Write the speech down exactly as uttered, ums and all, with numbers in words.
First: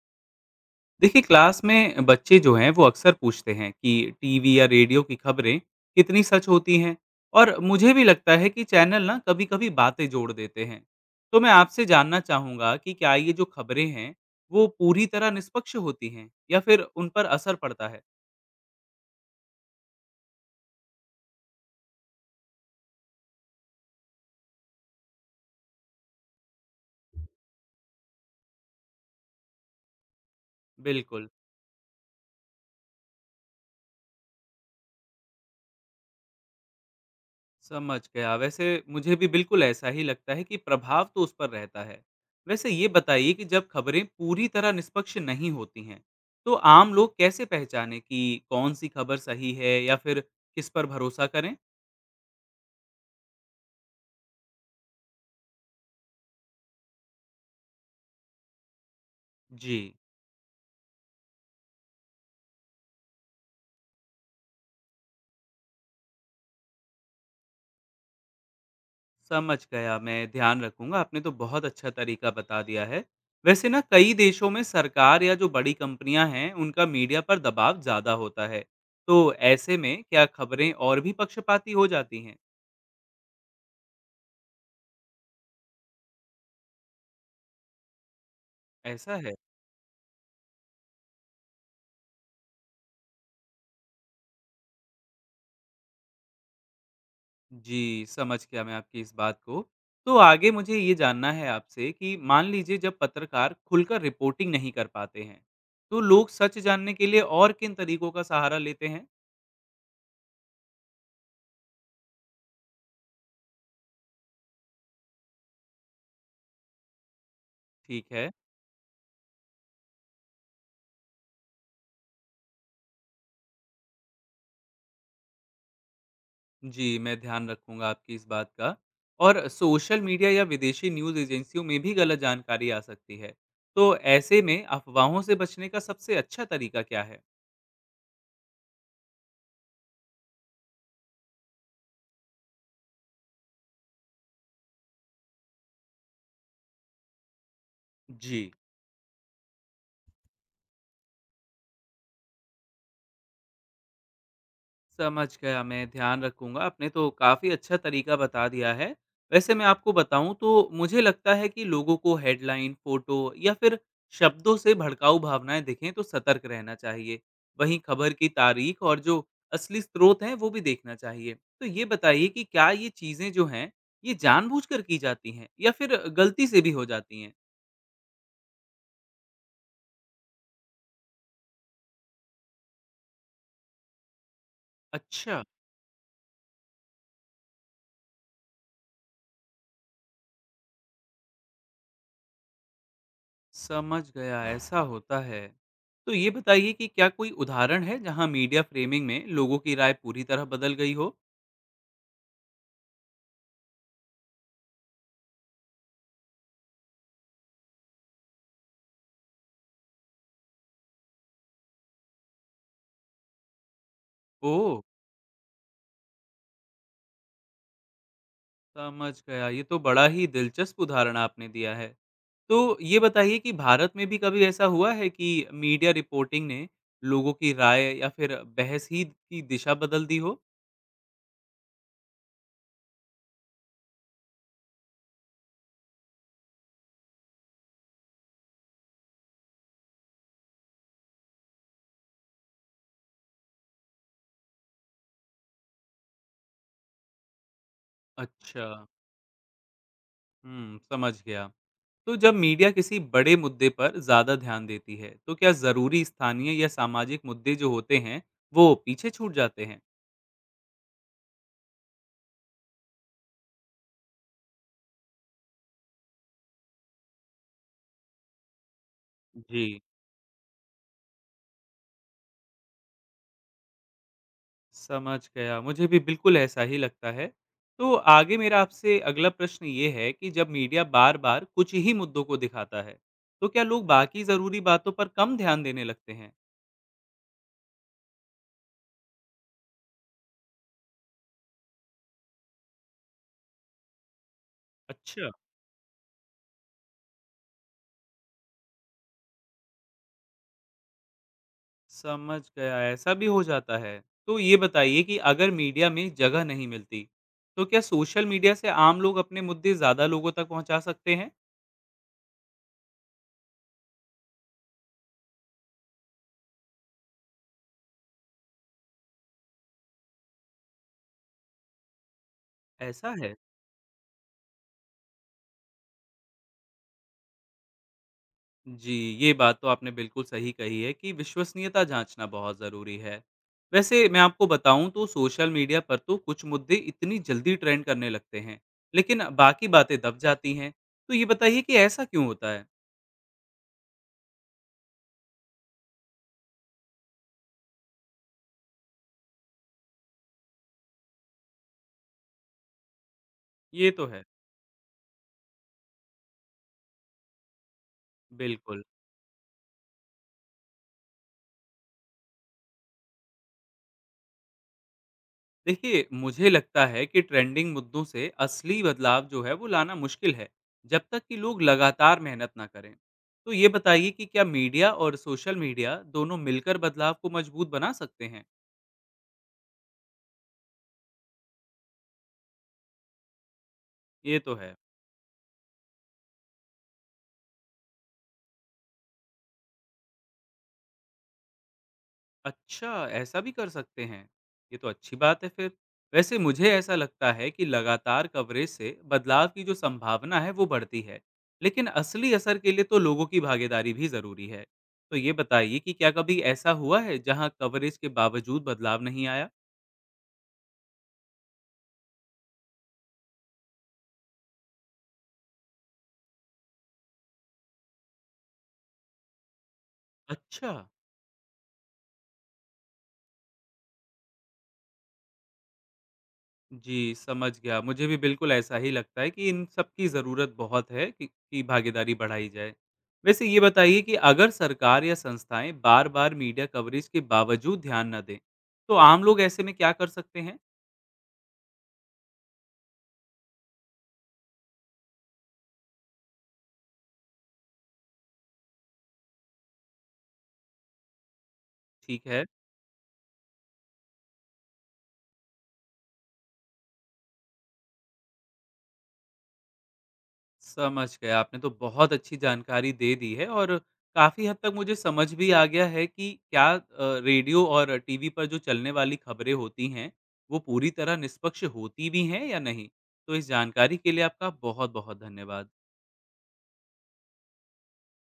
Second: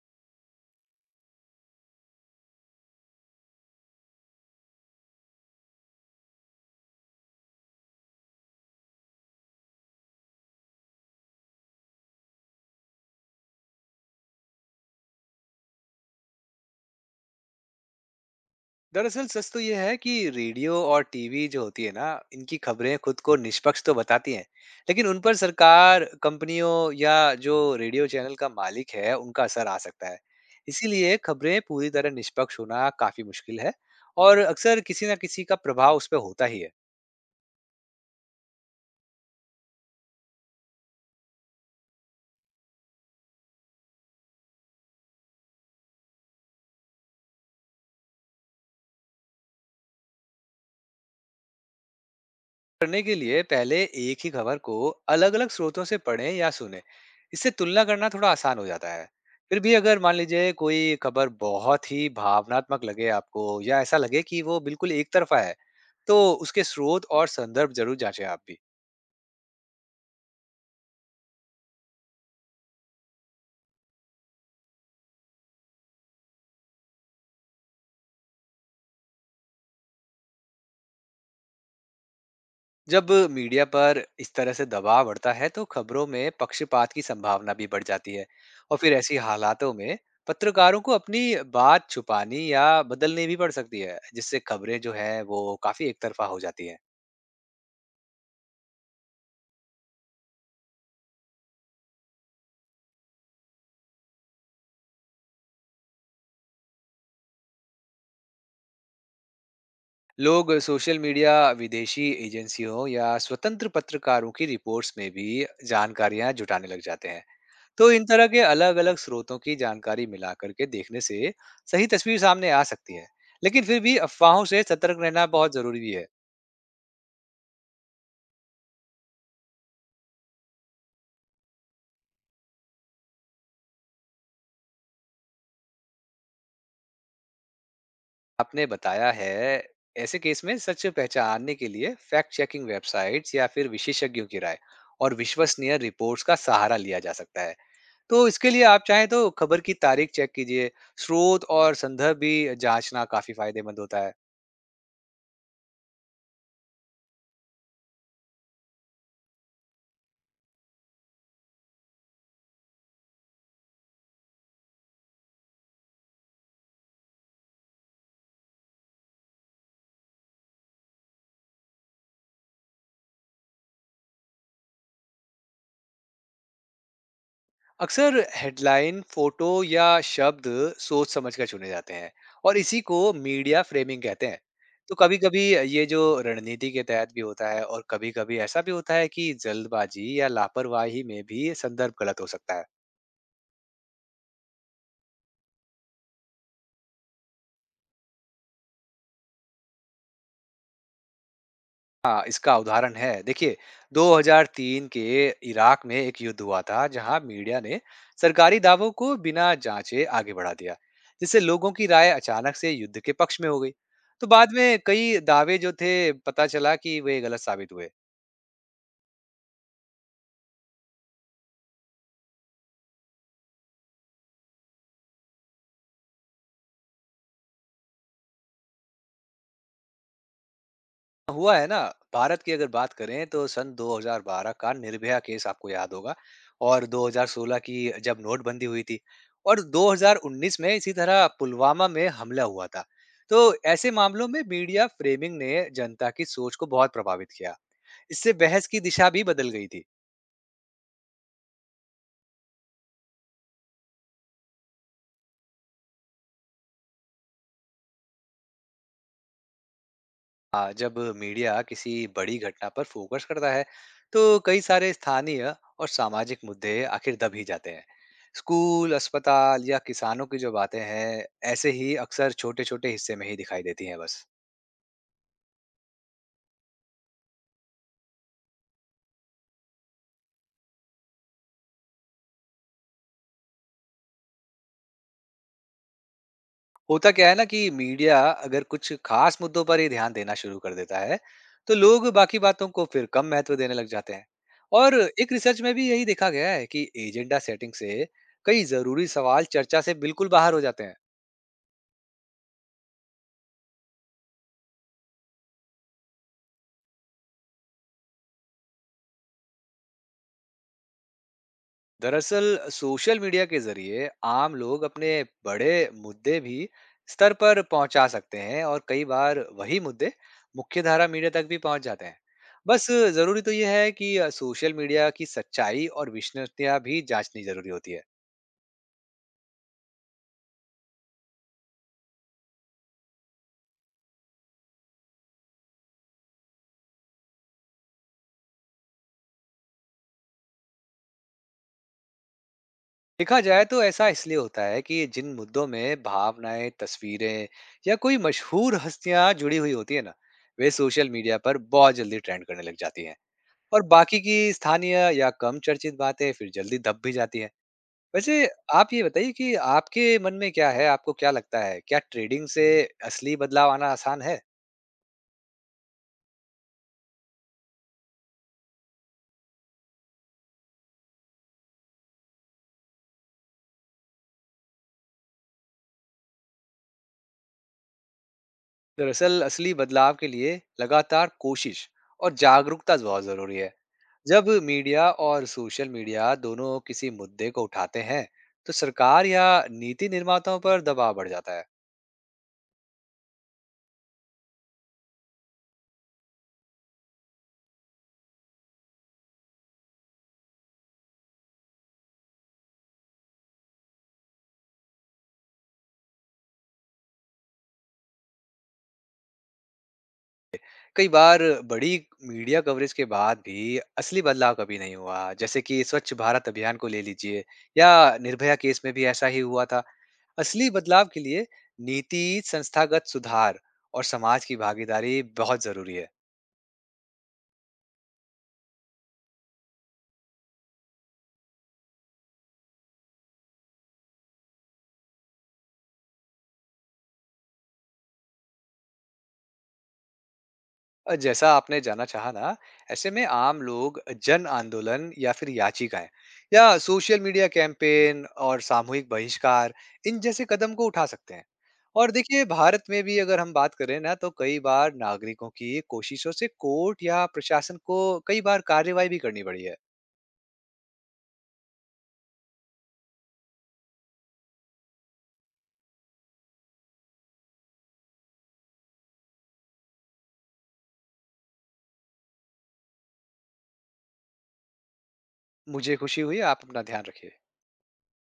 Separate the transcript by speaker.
Speaker 1: देखिए क्लास में बच्चे जो हैं वो अक्सर पूछते हैं कि टीवी या रेडियो की खबरें कितनी सच होती हैं। और मुझे भी लगता है कि चैनल ना कभी कभी बातें जोड़ देते हैं। तो मैं आपसे जानना चाहूँगा कि क्या ये जो खबरें हैं वो पूरी तरह निष्पक्ष होती हैं या फिर उन पर असर पड़ता है।
Speaker 2: दरअसल सच तो ये है कि रेडियो और टीवी जो होती है ना, इनकी खबरें खुद को निष्पक्ष तो बताती हैं। लेकिन उन पर सरकार, कंपनियों या जो रेडियो चैनल का मालिक है, उनका असर आ सकता है। इसीलिए
Speaker 1: बिल्कुल।
Speaker 2: खबरें पूरी तरह निष्पक्ष होना काफी मुश्किल है। और अक्सर किसी ना किसी का प्रभाव उस पर होता ही है।
Speaker 1: समझ गया। वैसे मुझे भी बिल्कुल ऐसा ही लगता है कि प्रभाव तो उस पर रहता है। वैसे ये बताइए कि जब खबरें पूरी तरह निष्पक्ष नहीं होती हैं, तो आम लोग कैसे पहचाने कि कौन-सी खबर सही है या फिर किस पर भरोसा करें?
Speaker 2: करने के लिए पहले एक ही खबर को अलग अलग स्रोतों से पढ़ें या सुने। इससे तुलना करना थोड़ा आसान हो जाता है। फिर भी
Speaker 1: जी,
Speaker 2: अगर मान लीजिए कोई खबर बहुत ही भावनात्मक लगे आपको या ऐसा लगे कि वो बिल्कुल एक तरफा है, तो उसके स्रोत और संदर्भ जरूर जांचें आप भी।
Speaker 1: समझ गया, मैं ध्यान रखूँगा। आपने तो बहुत अच्छा तरीका बता दिया है। वैसे ना कई देशों में सरकार या जो बड़ी कंपनियां हैं, उनका मीडिया पर दबाव ज़्यादा होता है। तो ऐसे में क्या खबरें और भी पक्षपाती हो जाती हैं?
Speaker 2: जब मीडिया पर इस तरह से दबाव बढ़ता है तो खबरों में पक्षपात की संभावना भी बढ़ जाती है। और फिर
Speaker 1: ऐसा
Speaker 2: ऐसी
Speaker 1: है?
Speaker 2: हालातों में पत्रकारों को अपनी बात छुपानी या बदलनी भी पड़ सकती है, जिससे खबरें जो है वो काफी एक तरफा हो जाती हैं।
Speaker 1: जी, समझ गया मैं आपकी इस बात को। तो आगे मुझे ये जानना है आपसे कि मान लीजिए जब पत्रकार खुलकर रिपोर्टिंग नहीं कर पाते हैं, तो लोग सच जानने के लिए और किन तरीकों का सहारा लेते हैं?
Speaker 2: लोग सोशल मीडिया, विदेशी एजेंसियों या स्वतंत्र पत्रकारों की रिपोर्ट्स में भी जानकारियां जुटाने लग जाते हैं। तो इन
Speaker 1: ठीक
Speaker 2: तरह
Speaker 1: है,
Speaker 2: के अलग अलग स्रोतों की जानकारी मिला करके देखने से सही तस्वीर सामने आ सकती है। लेकिन फिर भी अफवाहों से सतर्क रहना बहुत जरूरी भी है।
Speaker 1: जी, मैं ध्यान रखूँगा आपकी इस बात का। और सोशल मीडिया या विदेशी न्यूज़ एजेंसियों में भी गलत जानकारी आ सकती है। तो ऐसे में अफ़वाहों से बचने का सबसे अच्छा तरीका क्या है?
Speaker 2: आपने बताया है, ऐसे केस में सच पहचानने के लिए फैक्ट चेकिंग वेबसाइट्स या फिर विशेषज्ञों की राय और विश्वसनीय रिपोर्ट्स का सहारा लिया जा सकता है। तो
Speaker 1: जी।
Speaker 2: इसके लिए आप चाहें तो खबर की तारीख चेक कीजिए, स्रोत और संदर्भ भी जांचना काफी फायदेमंद होता है।
Speaker 1: समझ गया, मैं ध्यान रखूँगा। आपने तो काफ़ी अच्छा तरीका बता दिया है। वैसे मैं आपको बताऊँ तो मुझे लगता है कि लोगों को हेडलाइन, फ़ोटो या फिर शब्दों से भड़काऊ भावनाएँ दिखें तो सतर्क रहना चाहिए। वहीं खबर की तारीख और जो असली स्रोत हैं, वो भी देखना चाहिए। तो ये बताइए कि क्या ये चीज़ें जो हैं, ये जानबूझकर की जाती हैं या फिर गलती से भी हो जाती हैं?
Speaker 2: अक्सर हेडलाइन, फोटो या शब्द सोच समझ कर चुने जाते हैं और इसी को मीडिया फ्रेमिंग कहते हैं। तो
Speaker 1: अच्छा।
Speaker 2: कभी-कभी ये जो रणनीति के तहत भी होता है और कभी-कभी ऐसा भी होता है कि जल्दबाजी या लापरवाही में भी संदर्भ गलत हो सकता है।
Speaker 1: समझ गया, ऐसा होता है। तो ये बताइए कि क्या कोई उदाहरण है जहाँ मीडिया फ्रेमिंग में लोगों की राय पूरी तरह बदल गई हो?
Speaker 2: हाँ, इसका उदाहरण है। देखिए, दो हज़ार तीन के इराक में एक युद्ध हुआ था, जहाँ मीडिया ने सरकारी दावों को बिना जांचे आगे बढ़ा दिया, जिससे लोगों की राय अचानक से युद्ध के पक्ष में हो गई। तो बाद
Speaker 1: ओह!
Speaker 2: में कई दावे जो थे, पता चला कि वे गलत साबित हुए।
Speaker 1: समझ गया, ये तो बड़ा ही दिलचस्प उदाहरण आपने दिया है। तो ये बताइए कि भारत में भी कभी ऐसा हुआ है कि मीडिया रिपोर्टिंग ने लोगों की राय या फिर बहस ही की दिशा बदल दी हो?
Speaker 2: हुआ है ना, भारत की अगर बात करें तो सन दो हज़ार बारह का निर्भया केस आपको याद होगा और दो हज़ार सोलह की जब नोटबंदी हुई थी और दो हज़ार उन्नीस में इसी तरह पुलवामा में हमला हुआ था। तो ऐसे मामलों में मीडिया फ्रेमिंग ने जनता की सोच को बहुत प्रभावित किया। इससे
Speaker 1: अच्छा,
Speaker 2: बहस की दिशा भी बदल गई थी।
Speaker 1: हुँ, समझ गया। तो जब मीडिया किसी बड़े मुद्दे पर ज्यादा ध्यान देती है, तो क्या जरूरी स्थानीय या सामाजिक मुद्दे जो होते हैं, वो पीछे छूट जाते हैं?
Speaker 2: हाँ, जब मीडिया किसी बड़ी घटना पर फोकस करता है तो कई सारे स्थानीय और सामाजिक मुद्दे आखिर दब ही जाते हैं। स्कूल, अस्पताल या
Speaker 1: जी,
Speaker 2: किसानों की जो बातें हैं, ऐसे ही अक्सर छोटे छोटे हिस्से में ही दिखाई देती हैं बस।
Speaker 1: समझ गया। मुझे भी बिल्कुल ऐसा ही लगता है। तो आगे मेरा आपसे अगला प्रश्न ये है कि जब मीडिया बार-बार कुछ ही मुद्दों को दिखाता है, तो क्या लोग बाकी जरूरी बातों पर कम ध्यान देने लगते हैं?
Speaker 2: होता क्या है ना कि मीडिया अगर कुछ खास मुद्दों पर ही ध्यान देना शुरू कर देता है तो लोग बाकी बातों को फिर कम महत्व देने लग जाते हैं। और
Speaker 1: अच्छा।
Speaker 2: एक रिसर्च में भी यही देखा गया है कि एजेंडा सेटिंग से कई जरूरी सवाल चर्चा से बिल्कुल बाहर हो जाते हैं।
Speaker 1: समझ गया, ऐसा भी हो जाता है। तो ये बताइए कि अगर मीडिया में जगह नहीं मिलती, तो क्या सोशल मीडिया से आम लोग अपने मुद्दे ज़्यादा लोगों तक पहुँचा सकते हैं?
Speaker 2: दरअसल सोशल मीडिया के जरिए आम लोग अपने बड़े मुद्दे भी स्तर पर पहुंचा सकते हैं और कई बार वही मुद्दे मुख्यधारा मीडिया तक भी पहुंच जाते हैं। बस
Speaker 1: ऐसा है?
Speaker 2: जरूरी तो यह है कि अ, सोशल मीडिया की सच्चाई और विश्वसनीयता भी जांचनी जरूरी होती है।
Speaker 1: जी, ये बात तो आपने बिल्कुल सही कही है कि विश्वसनीयता जाँचना बहुत ज़रूरी है। वैसे मैं आपको बताऊँ तो सोशल मीडिया पर तो कुछ मुद्दे इतनी जल्दी ट्रेंड करने लगते हैं, लेकिन बाकी बातें दब जाती हैं। तो ये बताइए कि ऐसा क्यों होता है?
Speaker 2: देखा जाए तो ऐसा इसलिए होता है कि जिन मुद्दों में भावनाएं, तस्वीरें या कोई मशहूर हस्तियां जुड़ी हुई होती है ना, वे सोशल मीडिया पर बहुत जल्दी ट्रेंड करने लग जाती हैं। और
Speaker 1: ये तो
Speaker 2: बाकी
Speaker 1: है,
Speaker 2: की स्थानीय या कम चर्चित बातें फिर जल्दी दब भी जाती हैं। वैसे
Speaker 1: बिल्कुल।
Speaker 2: आप ये बताइए कि आपके मन में क्या है? आपको क्या लगता है? क्या ट्रेडिंग से असली बदलाव आना आसान है?
Speaker 1: देखिए मुझे लगता है कि ट्रेंडिंग मुद्दों से असली बदलाव जो है वो लाना मुश्किल है जब तक कि लोग लगातार मेहनत ना करें। तो ये बताइए कि क्या मीडिया और सोशल मीडिया दोनों मिलकर बदलाव को मजबूत बना सकते हैं।
Speaker 2: दरअसल असली बदलाव के लिए लगातार कोशिश और जागरूकता बहुत ज़रूरी है।
Speaker 1: ये
Speaker 2: जब
Speaker 1: तो है।
Speaker 2: मीडिया और सोशल मीडिया दोनों किसी मुद्दे को उठाते हैं, तो सरकार या नीति निर्माताओं पर दबाव बढ़ जाता है।
Speaker 1: अच्छा, ऐसा भी कर सकते हैं। ये तो अच्छी बात है फिर। वैसे मुझे ऐसा लगता है कि लगातार कवरेज से बदलाव की जो संभावना है वो बढ़ती है, लेकिन असली असर के लिए तो लोगों की भागीदारी भी ज़रूरी है। तो ये बताइए कि क्या कभी ऐसा हुआ है जहाँ कवरेज के बावजूद बदलाव नहीं आया?
Speaker 2: कई बार बड़ी मीडिया कवरेज के बाद भी असली बदलाव कभी नहीं हुआ, जैसे कि स्वच्छ भारत अभियान को ले लीजिए या निर्भया केस में भी ऐसा ही हुआ था। असली
Speaker 1: अच्छा।
Speaker 2: बदलाव के लिए नीति, संस्थागत सुधार और समाज की भागीदारी बहुत जरूरी है।
Speaker 1: जी, समझ गया। मुझे भी बिल्कुल ऐसा ही लगता है कि इन सब की ज़रूरत बहुत है कि कि भागीदारी बढ़ाई जाए। वैसे ये बताइए कि अगर सरकार या संस्थाएँ बार-बार मीडिया कवरेज के बावजूद ध्यान न दें, तो आम लोग ऐसे में क्या कर सकते हैं?
Speaker 2: अ, जैसा आपने जाना चाहा ना, ऐसे में आम लोग जन आंदोलन या फिर याचिकाएं या सोशल मीडिया कैंपेन और सामूहिक बहिष्कार, इन जैसे कदम को उठा सकते हैं। और
Speaker 1: ठीक है,
Speaker 2: देखिए भारत में भी अगर हम बात करें ना तो कई बार नागरिकों की कोशिशों से कोर्ट या प्रशासन को कई बार कार्रवाई भी करनी पड़ी है।
Speaker 1: समझ गया। आपने तो बहुत अच्छी जानकारी दे दी है और काफ़ी हद तक मुझे समझ भी आ गया है कि क्या अ, रेडियो और टीवी पर जो चलने वाली खबरें होती हैं, वो पूरी तरह निष्पक्ष होती भी हैं या नहीं। तो इस जानकारी के लिए आपका बहुत-बहुत धन्यवाद।
Speaker 2: मुझे खुशी हुई, आप अपना ध्यान रखिए।